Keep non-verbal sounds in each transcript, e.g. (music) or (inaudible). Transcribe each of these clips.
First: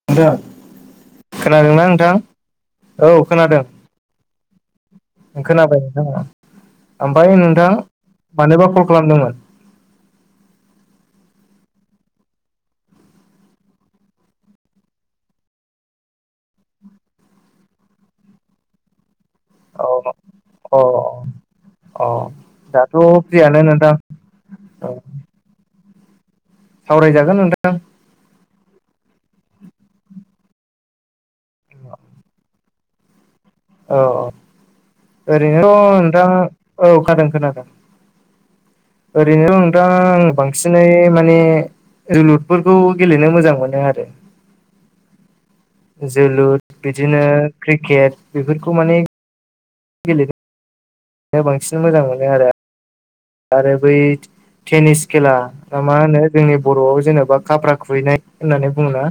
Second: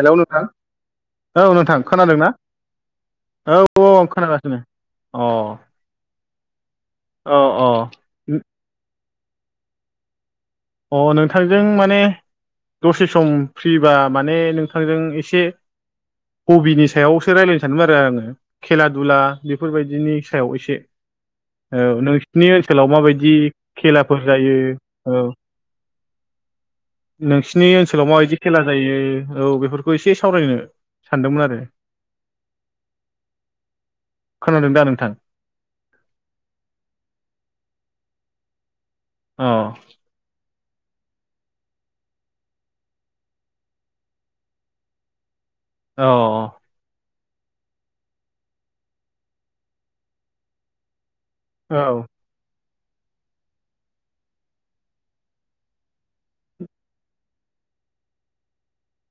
Hello नोंथां औ नोंथां खोनादोंना औ औ आं खोनागासिनो। अ खोनाबाय नोंथाङा ओमफ्राय औ औ नोंथां मानोबा कल खालामदोंमोन? अ नोंथांजों माने दसे सम फ्रिबा माने नोंथांजों एसे हबिनि सायावसो रायलायनो सानदोंमोन आरो आं खेला दुला बेफोरबायदिनि औ सायाव एसे अ ओ अ नोंसिनि ओनसोलाव दाथ' माबायदि फ्रियानो नोंथां खेला फोर जायो औ ओ सावरायजागोन नोंसिनि नोंथां ओनसोलाव माबायदि खेला जायो औ बेफोरखौ एसे सावरायनो। सानदोंमोन आरो। औ औ खोनादों दा नोंथां ओरैनोथ नोंथां औ खादों खोनादों। अ ओरैनो नोंथां आं बांसिनै माने जोलुरफोरखौ गेलेनो मोजां मोनो आरो (unintelligible) अ औ जोलुर बिदिनो क्रिकेट बेफोरखौ माने गेलेदों बांसिन मोजां मोनो आरो आरो बै टेनिस खेला दा मा होनो जोंनि बरआव जेनेबा खाफ्रा खुबैनाय होननानै बुङो ना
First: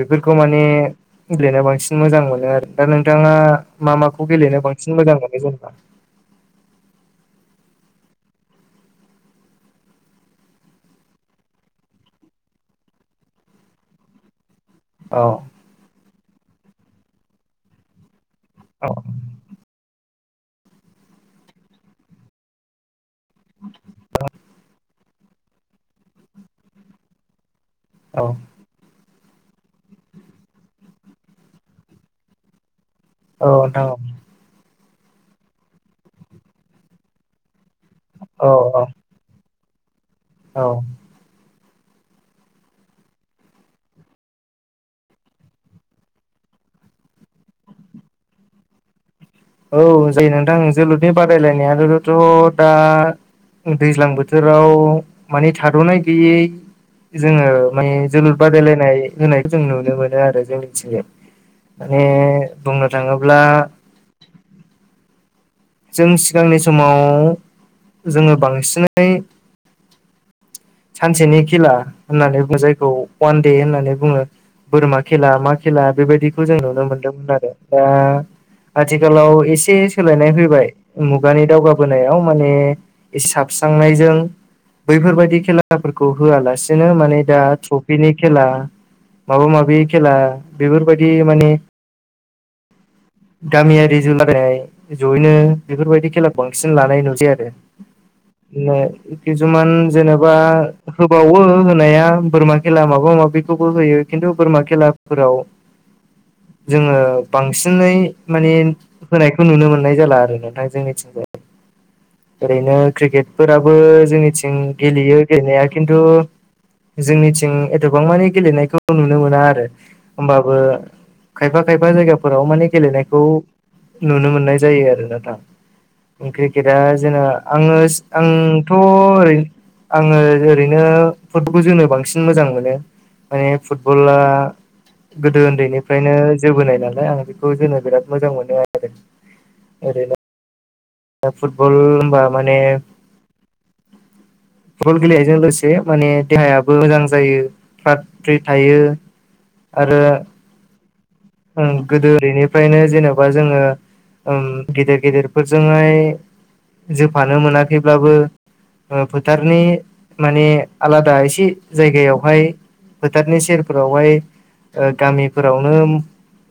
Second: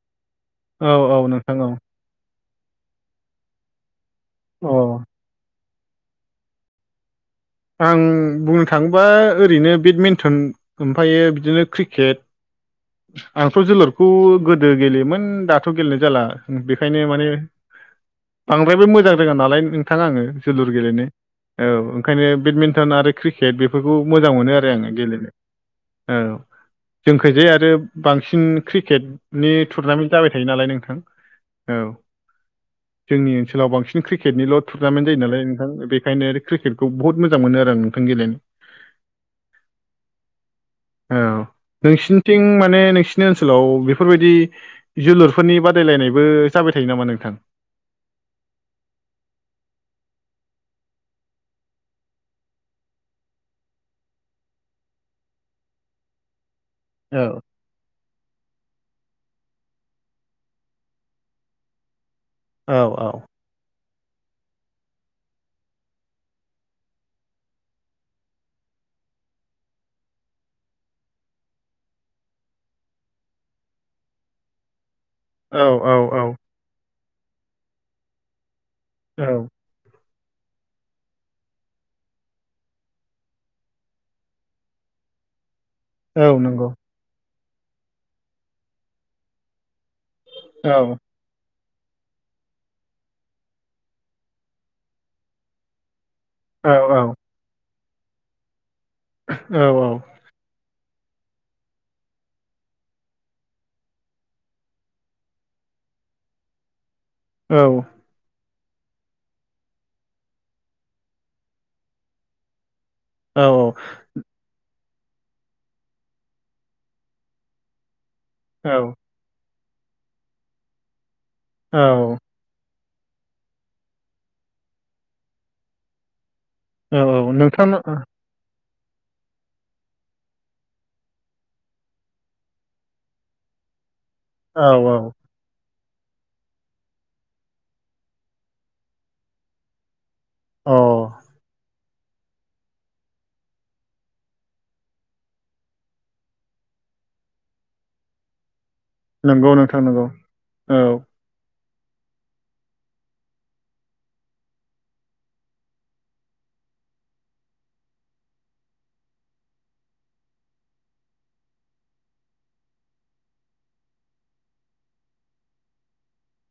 बेफोरखौ माने औ औ नोंथां गेलेना औ बांसिन मोजां मोनो आरो दा नोंथाङा? मा माखौ गेलेनो अ बांसिन मोजां मोनो जेनेबा? आं बुंनो थाङोबा ओरैनो बेडमिन्टन ओमफ्रायो बिदिनो क्रिकेट आंथ जोलुरखौ गोदो गेलेयोमोन औ दा थ गेलेनाय जाला बेखायनो माने बांद्रायबो औ मोजां रोङा नालाय थां आङो जोलुर गेलेनो औ ओंखायनो बेडमिन्टन आरो क्रिकेट बेफोरखौ मोजां मोनो आरो आङो गेलेनो औ जोंखाजे आरो औ बांसिन क्रिकेटनि टुरनामेन्ट जाबाय थायो नालाय नोंथां औ जोंनि औ ओनसोलाव नोंथां बांसिन औ क्रिकेटनिल टुरनामेन्ट जायो नाला नोंथां बेखायनो क्रिकेटखौ बहुत मोजां मोनो आरो आं नोंथां गेलेनो औ औ। औ। औ नोंसिनिथिं माने नोंसिनि ओनसोलाव बेफोरबायदि जोलुरफोरनि बादायलायनायबो जाबाय थायो नामा नोंथां? औ जायो नोंथां जोलुरनि बादायलायनायाथ दा दैज्लां बोथोराव माने थादनाय गैयि औ जोङो माने जोलुर बादायलायनाय होनायखौ जों नुनो मोनो आरो जों मिथिंगौ माने औ बुंनो औ थाङोब्ला जों सिगांनि समाव जोङो बांसिनै सानसेनि खेला होननानै बुङो जायखौ वान दे होननानै बुङो। बोरमा खेला मा औ खेला औ औ बेबायदिखौ जों नुनो मोनदोंमोन आरो दा आथिखालाव औ एसे सोलायनाय फैबाय मुगानि दावगाबोनायाव माने साबस्रांनायजों बैफोरबायदि खेला खेलाफोरखौ औ नंगौ होआलासिनो माने दा ट्रफिनि खेला माबा माबि खेला औ बेफोरबायदि माने गामियारि जुोलाराय जयैनो बेफोरबायदि खेला बांसिन औ लानाय औ नुस आरो औ किसुमान औ जेबा होबावो होनाया बोरमा खेला माबा माबिखौबो होयो खिन्थु बोरमा खेलाफोराव (unintelligible) जोङो बांसिनै माने होनायखौ नुनो मोननाय जाला आरो नोंथांजों मिथिंगाय ओरैनो औ क्रिकेटफोराबो जोंनिथिं गेलेयो गेलेनाया खिन्थु जोंनिथिं एथबां मानि गेलेनायखौ औ नु ह ख ख औ व माने गेलेनायखौ नुनो मोननाय जायो आरोोन दा क्रिकेटआ औ जोंना नोंथां आङो औ आंथ' ओरै आङो ओरैनो फुटबल जोनो बांसिन मोजां मोनो माने फुटबला औ ग दो उन्दैनिफ्रायनो जोबोनाय नालाय आं बेखौ जोनो बिराद मोजां मोनो आरो ओरैनो औ फुटबल हबा माने (unintelligible) फुटबल गेलेनायजों लोगोसे माने देहायाबो मोजां जायो फ्रात फ्रि थायो नंगौ आरो नोंथांनगौ औ गोदो ओरैनिफ्रायनो जेनेबा जोङो गेदेर गेदेरफोरजोंहाय जोफानो मोनाखैब्लाबो फोथारनि माने आलादा एसे जायगायावहाय फोथारनि सेरफोरावहाय गामिफोरावनो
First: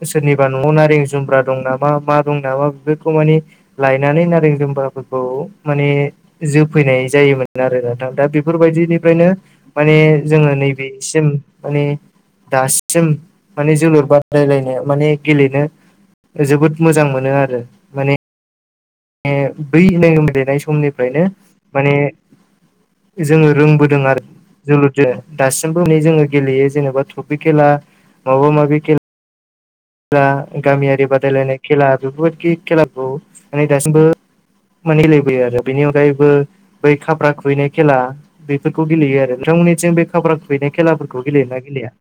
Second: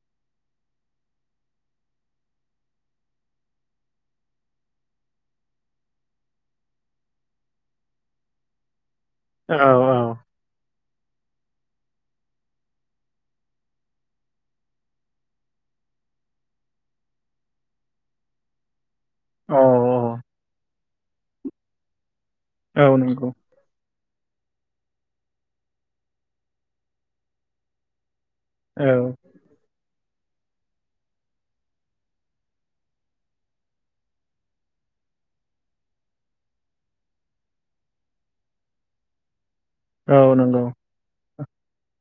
सोरनिबा न'आव नारें जुम्ब्रा दं नामा मा दं नामा बेफोरखौ मानिे लायनानै नारें जुम्बाफोरखौ माने जोफैनाय जायोमोन आरो नां दा बेफोरबायदिनिफ्रायनो औ औ माने जोङो नैे बेसिम माने दासिम माने जोलुर बाद रायलायनो माने गेलेनो जोबोद मोजां मोनो आरो। औ बैनाय मिेलेनाय समनिफ्रायनो माने औ नंगौ जोङो रोंबोदों आरो जोलुरजों दासिमबो है जोङो गेलेयो जेनेबा ट्रफि खेला माब माब औ औ खेला गामियारि बादायलायनाय खेला बेफोरबायाददि खेलाफोरखौ मे दासिमबो मानिलायबोयो आरो बेनि अनगायैबो बै खााब्रा खुबैनाय खेला बेफोरखौ गेलेयो आरो नोंथांमोननि जों बे खाब्रा नंगौ खुबैनाय खेलाफोरखौ गेलेयोना गेलेया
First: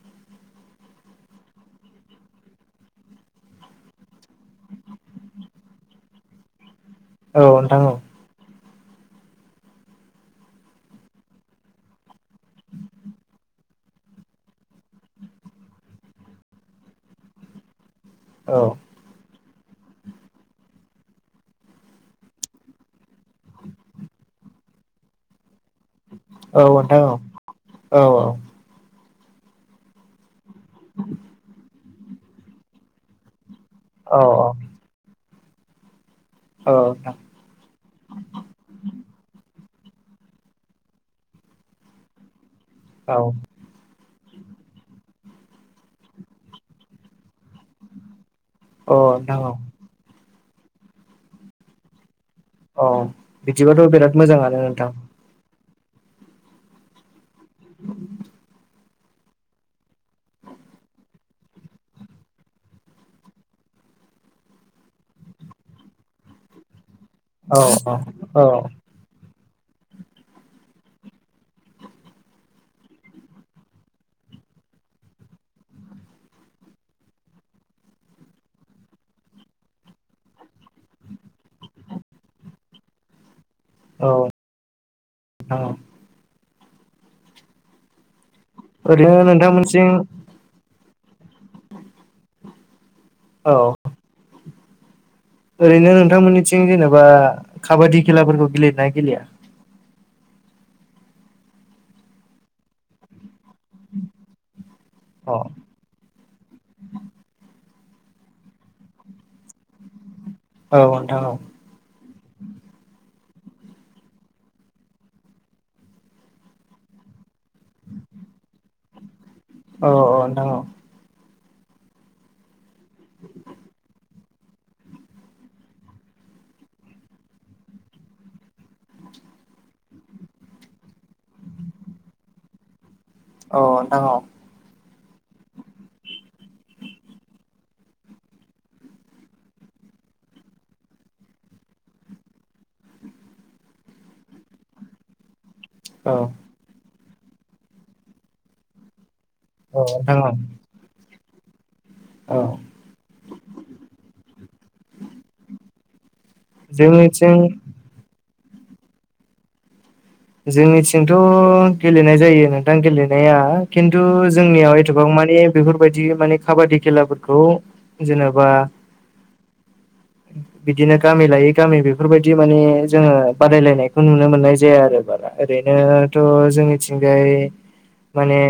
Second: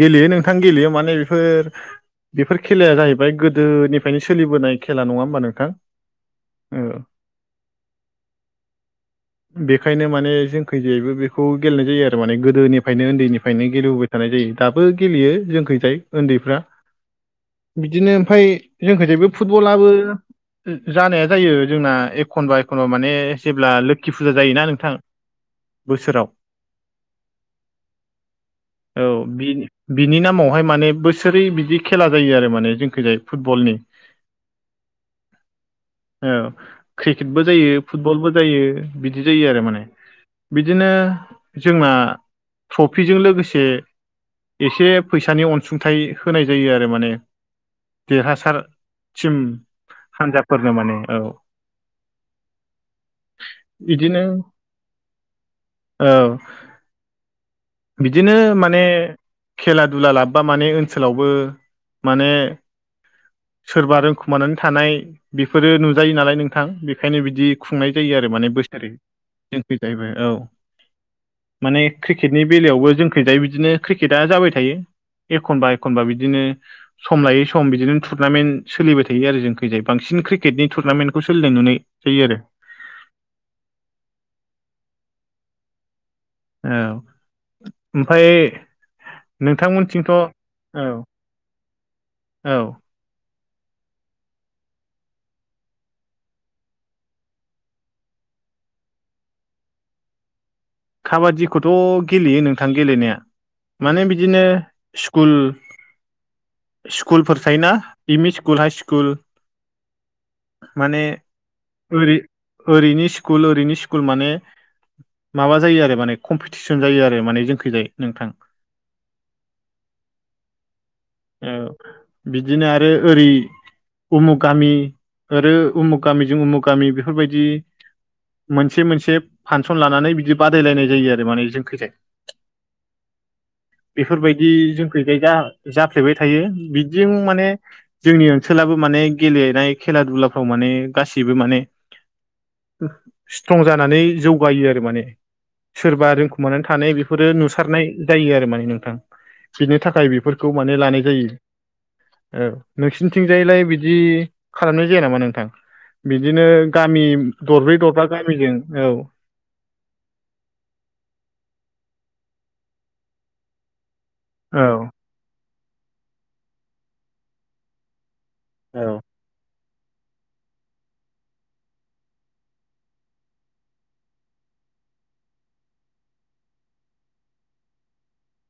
गेलेयो नोंथां गेलेयो माने बेफोर बेफोर खेलाया जाहैबाय गोदोनिफ्रायनो सोलिबोनाय खेला नङा होमबा नोंथां? औ। औ नोंथां औ (unintelligible) बेखायनो माने जों खैजेैबो बेखौ गेलेनाय जायो आरो माने गोदोनिफ्रायनो उन्दैनिफ्रायनो गेलेबोबाय थानाय जायो दाबो गेलेयो जोंखैजाय उन्दैफ्रा बिदिनो ओमफफ्राय औ जोंखौ जायो बे फुटबलाबो जानाया जायो जोंना एखनबा एखनबा माने जेब्ला लोखि फुजा जायोना नोंथां बोसोराव औ नोंथां औ औ-औ औ बि बिनि नामावहाय माने बोसोरै बिदि। खेला जायो आरो माने जोंखै जाय फुटबलनि। औ औ औ क्रिकेटबो जायो फुटबलबो जायो बिदि जायो आरो माने। बिदिनो जोंना ट्रफिजों लोगोसे। एसे एसे फैसानि अनसुंथाइ होनाय जायो आरो माने। औ देरहासारसिम नोंथां औ हान्जाफोरनो माने औ अ बिदिबाथ' बिराद बिदिनो मोजाङानो नोंथां। औ। बिदिनो माने खेला दुला लाबोबा माने ओनसोलावबो माने। सोरबा रोंखुमानानै थानाय बेफोरो नुजायो नालाय नोंथां। ओंखायनो बिदि औ औ खुंनाय जायो आरो औ माने औ बोसोरै। जों खै जाबो औ माने क्रिकेट। नि बेलायावबो जोंखैजाय बिदिनो क्रिकेटआ जाबाय थायो एखनबा एखनबा बिदिनो। सम लायै सम बिदिनो टुरनामेन्ट सोलिबाय थायो आरो जों खैजाय बांसिन क्रिकेटनि टुरनामेन्टखौ सोलिनाय नुनाय। जायो आरो। औ औ औ ओमफ्राय ओरैनो नोंथांमोनथिं नोंथांमोनथिंथ' औ। औ। औ ओरैनो नोंथांमोननिथिं जेनेबा काबादि खेलाफोरखौ गेलेयो ना गेलेया? काबादिखौथ' गेलेयो नोंथां गेलेनाया। माने बिदिनो अ स्कुल स्कुलफोर थायोना M E school high school. औ माने नोंथां औ ओरै ओरैनि स्कुल ओरैनि स्कुल माने। माबा जायो आरो माने कम्पिटिसन जायो आरो माने जोंखैजाय नोंथां। औ औ औ नोंथां औ। औ बिदि उमुग गामि आरो उमुग गामिजों उमुग गामि बेफोरबायदि। मोनसे मोनसे फांसन लानानै बिदि बादायलायनाय जायो आरो माने जोंखैजाय। औ नोंथां औ बेफोरबायदि जोंखैजाय जा फ्लेबाय थायो बिजों माने जोंनि ओनसोलाबो माने गेलेनाय खेला दुलाफ्राव माने गासैबो माने स्ट्रं जानानै जौगायो आरो माने सोरबा औ रोंखुमानानै थानाय बेफोरो नुसारनाय जायो आरो माने नोंथां बिनि औ थाखाय नोंथां औ बेफोरखौ माने लानाय जायो। औ ओ नोंसोरनिथिंजायलाय बिदि खालामनाय जाया नामा नोंथां? बिदिनो गामि जोंनिथिं दरब्रै दरबा गामिजों औ। जोंनिथिंथ' गेलेनाय जायो नोंथां गेलेनाया खिन्थु औ जोंनियाव एथ'बां मानि बेफोरबायदि मानि काबादि खेलाफोरखौ जेनेबा औ बिदिनो गामि लायै गामि बेफोरबायदि माने जोङो बादायलायनायखौ नुनो मोननाय जाया आरो बारा। ओरैनोथ' जोंनिथिंजाय माने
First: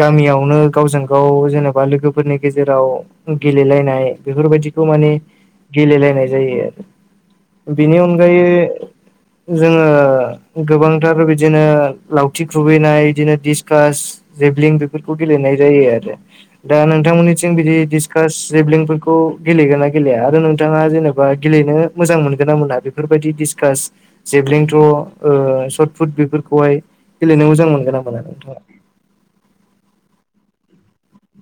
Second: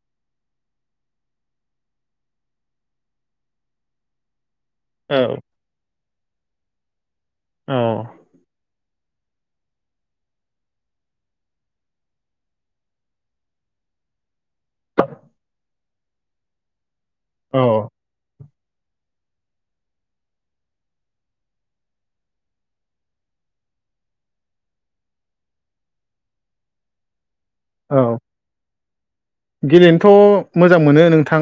गामियावनो गावजों गाव जेनेबा लोगोफोरनि गेजेराव गेलेलायनाय बेफोरबायदिखौ माने गेलेलायनाय जायो आरो औ बेनि अनगायै जोङो गोबांथार बिदिनो लावथि खुबैनाय इदिनो डिसकास। जेभलिं बेफोरखौ गेलेनाय जायो आरो दा नोंथांमोननिथिं बिदि औ डिस कास जेबलिंफोरखौ गेलेगोना गेलेया आरो नों बिथाङा जेनेबा गेलेनो मोजां मोनगोन ना मोना बेफोरबायदि डिसकास जेबलेंथ्र' सटफुट बेफोरखौहाय गेलेनो मोजां मोनगोन आ औ मोना नोंथाङा? गेलेनोथ' मोजां मोनो नोंथां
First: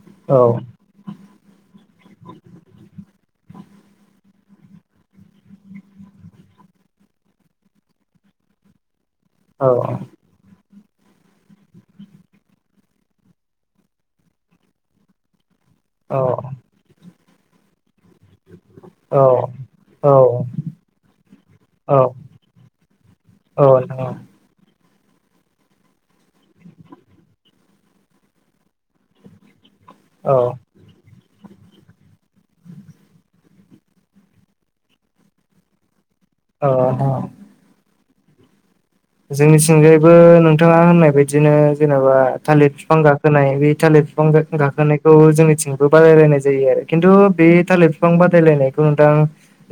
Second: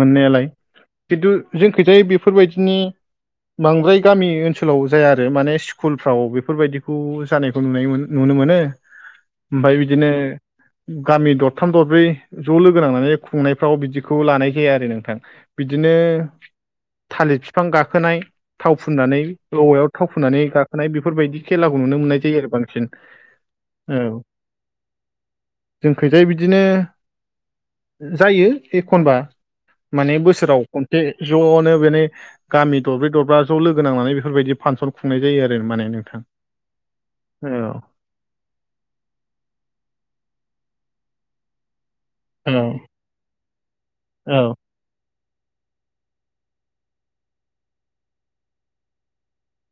मोननायालाय। औ खिन्थु जों खोथाय बेफोरबायदिनि बांद्राय गामि ओनसोलाव जाया आरो माने स्कुलफ्राव बेफोरबायदिखौ जानायखौ नुनाय नुनो मोनो औ ओमफ्राय बिदिनो गामि दरथाम दरब्रै ज' लोगो नांनानै खुंनायफ्राव बिदिखौ लानाय जाया आरो नोंथां। बिदिनो थालिर बिफां गाखोनाय थाव औ फुननानै औवायाव औ थाव फुननानै गाखोनाय बेफोरबायदि खेलाखौ नुनो मोननाय जायो आरो बांसिन। औ नोंथां औ जोंखैजाय बिदिनो जायो एखनबा माने औ बोसोराव खसे ज'आवनो बेनि गामि दरब्रै दरब्रा ज' लोगो नांनानै बेफोरबायदि फांसन खुंनाय जायो आरो माने नोंथां। अ ह औ जोंनिथिंजायैबो नोंथाङा होननाय बदिनो जेनेबा औ थालिर बिफां गाखोनाय बे थालिर बिफां औ गाखोनाय खौ जोंनिथिंबो बादायलायनाय जायो आरो खिन्थु बे थालिर बिफां बादायलायनायखौ नोंथां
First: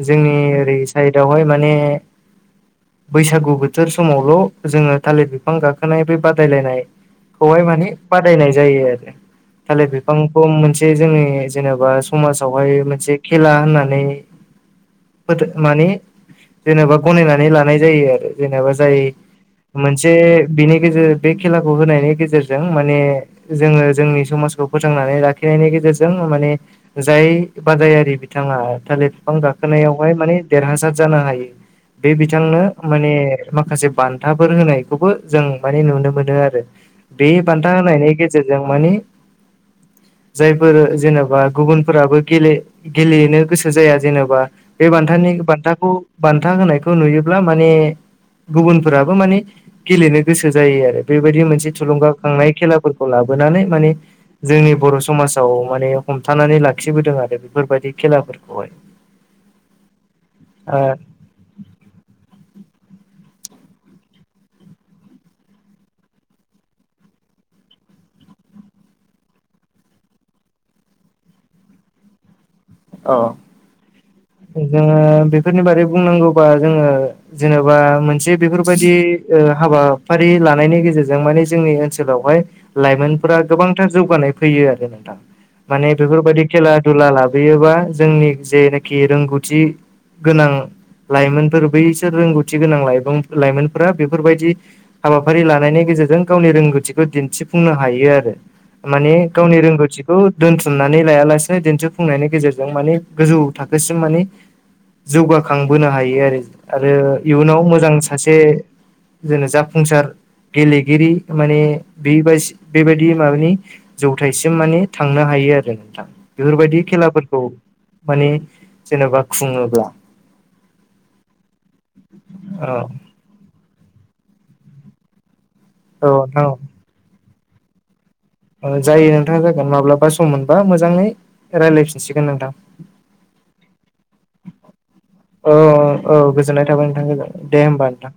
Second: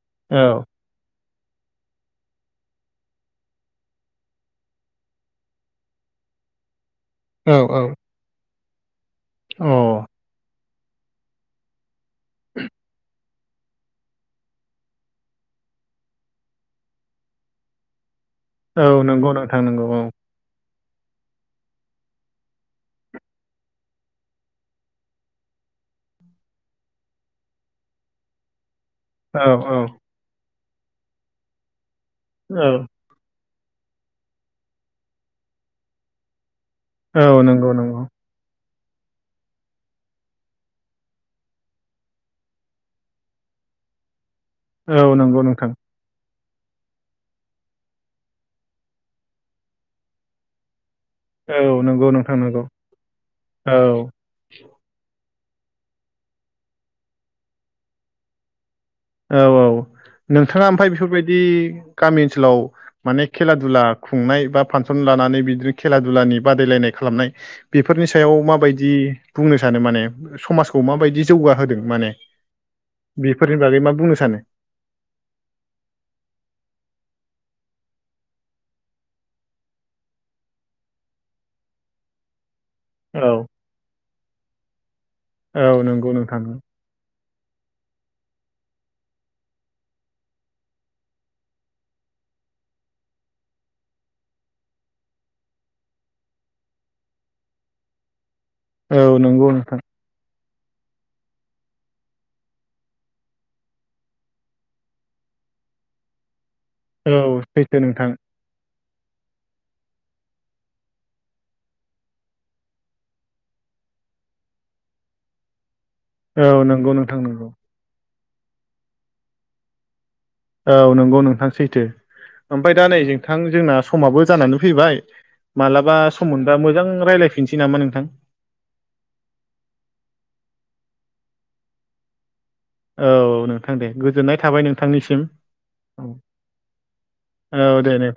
जोंनि औ ओरै साइदावहाय माने बैसागु बोथोर समावल' जोङो थालिर बिफां गाखोनाय बे बादायलायनायखौहाय माने औ बादायनाय जायो आरो थालिर औ बिफांखौ मोनसे जोंनि जेनेबा समाजावहाय मोनसे खेला होननानै फथ मानि जेनेबा गनायनानै लानाय जायो आरो जेनेबा अ औ जाय नंगौ नोंथां नंगौ औ मोनसे बिनि गेजेर बे खेलाखौ होनायनि गेजेरजों माने जोङो जोंनि समाजखौ फोथांनानै लाखिनायनि गेजेरजों माने जाय बादायारि बिथाङा थालिर बिफां औ औ गाखोनायावहाय माने देरहासार जानो हायो बे बिथांनो औ माने माखासे बान्थाफोर होनायखौबो जों माने नुनो मोनो आरो बे औ नंगौ बान्था नंगौ होनायनि गेर गेजेरजों मानि जायफोर जेनेबा गुबुनफोराबो गेले गेलेनो गोसो जाया जेनेबा बे औ बान्थानि नंगौ नोंथां बान्थाखौ बान्था होनायखौ नुयोब्ला माने गुबुनफोराबो माने गेलेनो गोसो जायो आरो बेबायदि मोनसे औ नंगौ नोंथां थुलुंगाखांनाय नंगौ खेलाफोरखौ लाबोनानै माने औ जोंनि बर' समाजाव माने हमथानानै लाखिबोदों आरो बेफोरबायदि खेलाफोरखौहाय। औ औ नोंथाङा ओ ओमफफ्राय बेफोरबायदि गामि ओनसोलाव माने खेला दुला खुंनाय बा फांसन लानानै बिदिनो खेला दुनि बादायलायनाय खालामनाय बेफोरनि सायाव माबायदि बुंनो सानो माने? समाजखौ माबायदि जौगाहोदों माने बेफोरनि बागै मा बुंनो सानो? जोंङो बेफोरनि बारै बुंनांगौबा जोंङो जेनेबा मोनसे बेफोरबायदि हाबाफारि लानायनि गेजेरजों माने जोंनि ओनसोलावहाय लाइमोनफोरा औ गोबांथार जौगानाय फैयो आरो नोंथां औ माने नंगौ नोंथां बेफोरबायदि खेला दुला लाबोयोबा जोंनि जेनाखि रोंगौथि गोनां लाइमोनफोर बैसोर रोंगौथि गोनां लाइ लाइमोनफोरा बेफोरबायदि हाबाफारि लानायनि गेजेरजों गावनि रोंगौथिखौ दिन्थिफुंनो हायो आरो माने औ नंगौ गावनि नोंथां रोंगौथिखौ दोनथुमनानै लायालासे दिन्थिफुंनायनि गेजेरजों माने गोजौ थाखोसिम मानि जौगाखांबोनो हायो आरो आरो औ इयुनाव सैथो मोजां नोंथां सासे जेनो जाफुंसार गेलेगिरि माने बे बेबायदि माबानि जौथायसिम माने थांनो हायो आरो नोंथां औ बेफोरबायदि नंगौ नोंथां खेलाफोरखौ नंगौ मानि जेन'बा खुङोब्ला। औ नंगौ नोंथां सैथो औ ओमफफ्राय दा नै जोंथां जोंना समाबो जानानै फैबाय मालाबा औ सम नोंथां मोनबा मोजां रायज्लायफिननोसै नामा नोंथां? जायो नोंथाङा जागोन माब्लाबा सम मोनबा मोजांङैं रायज्लायफिनसिगोन नोंथां। औ नोंथां दे गोजोननाय थाबाय नोंथांनिसिम। औ औ औ गोजोननाय थाबाय नोंथां गोज दे होमबा नोंथां।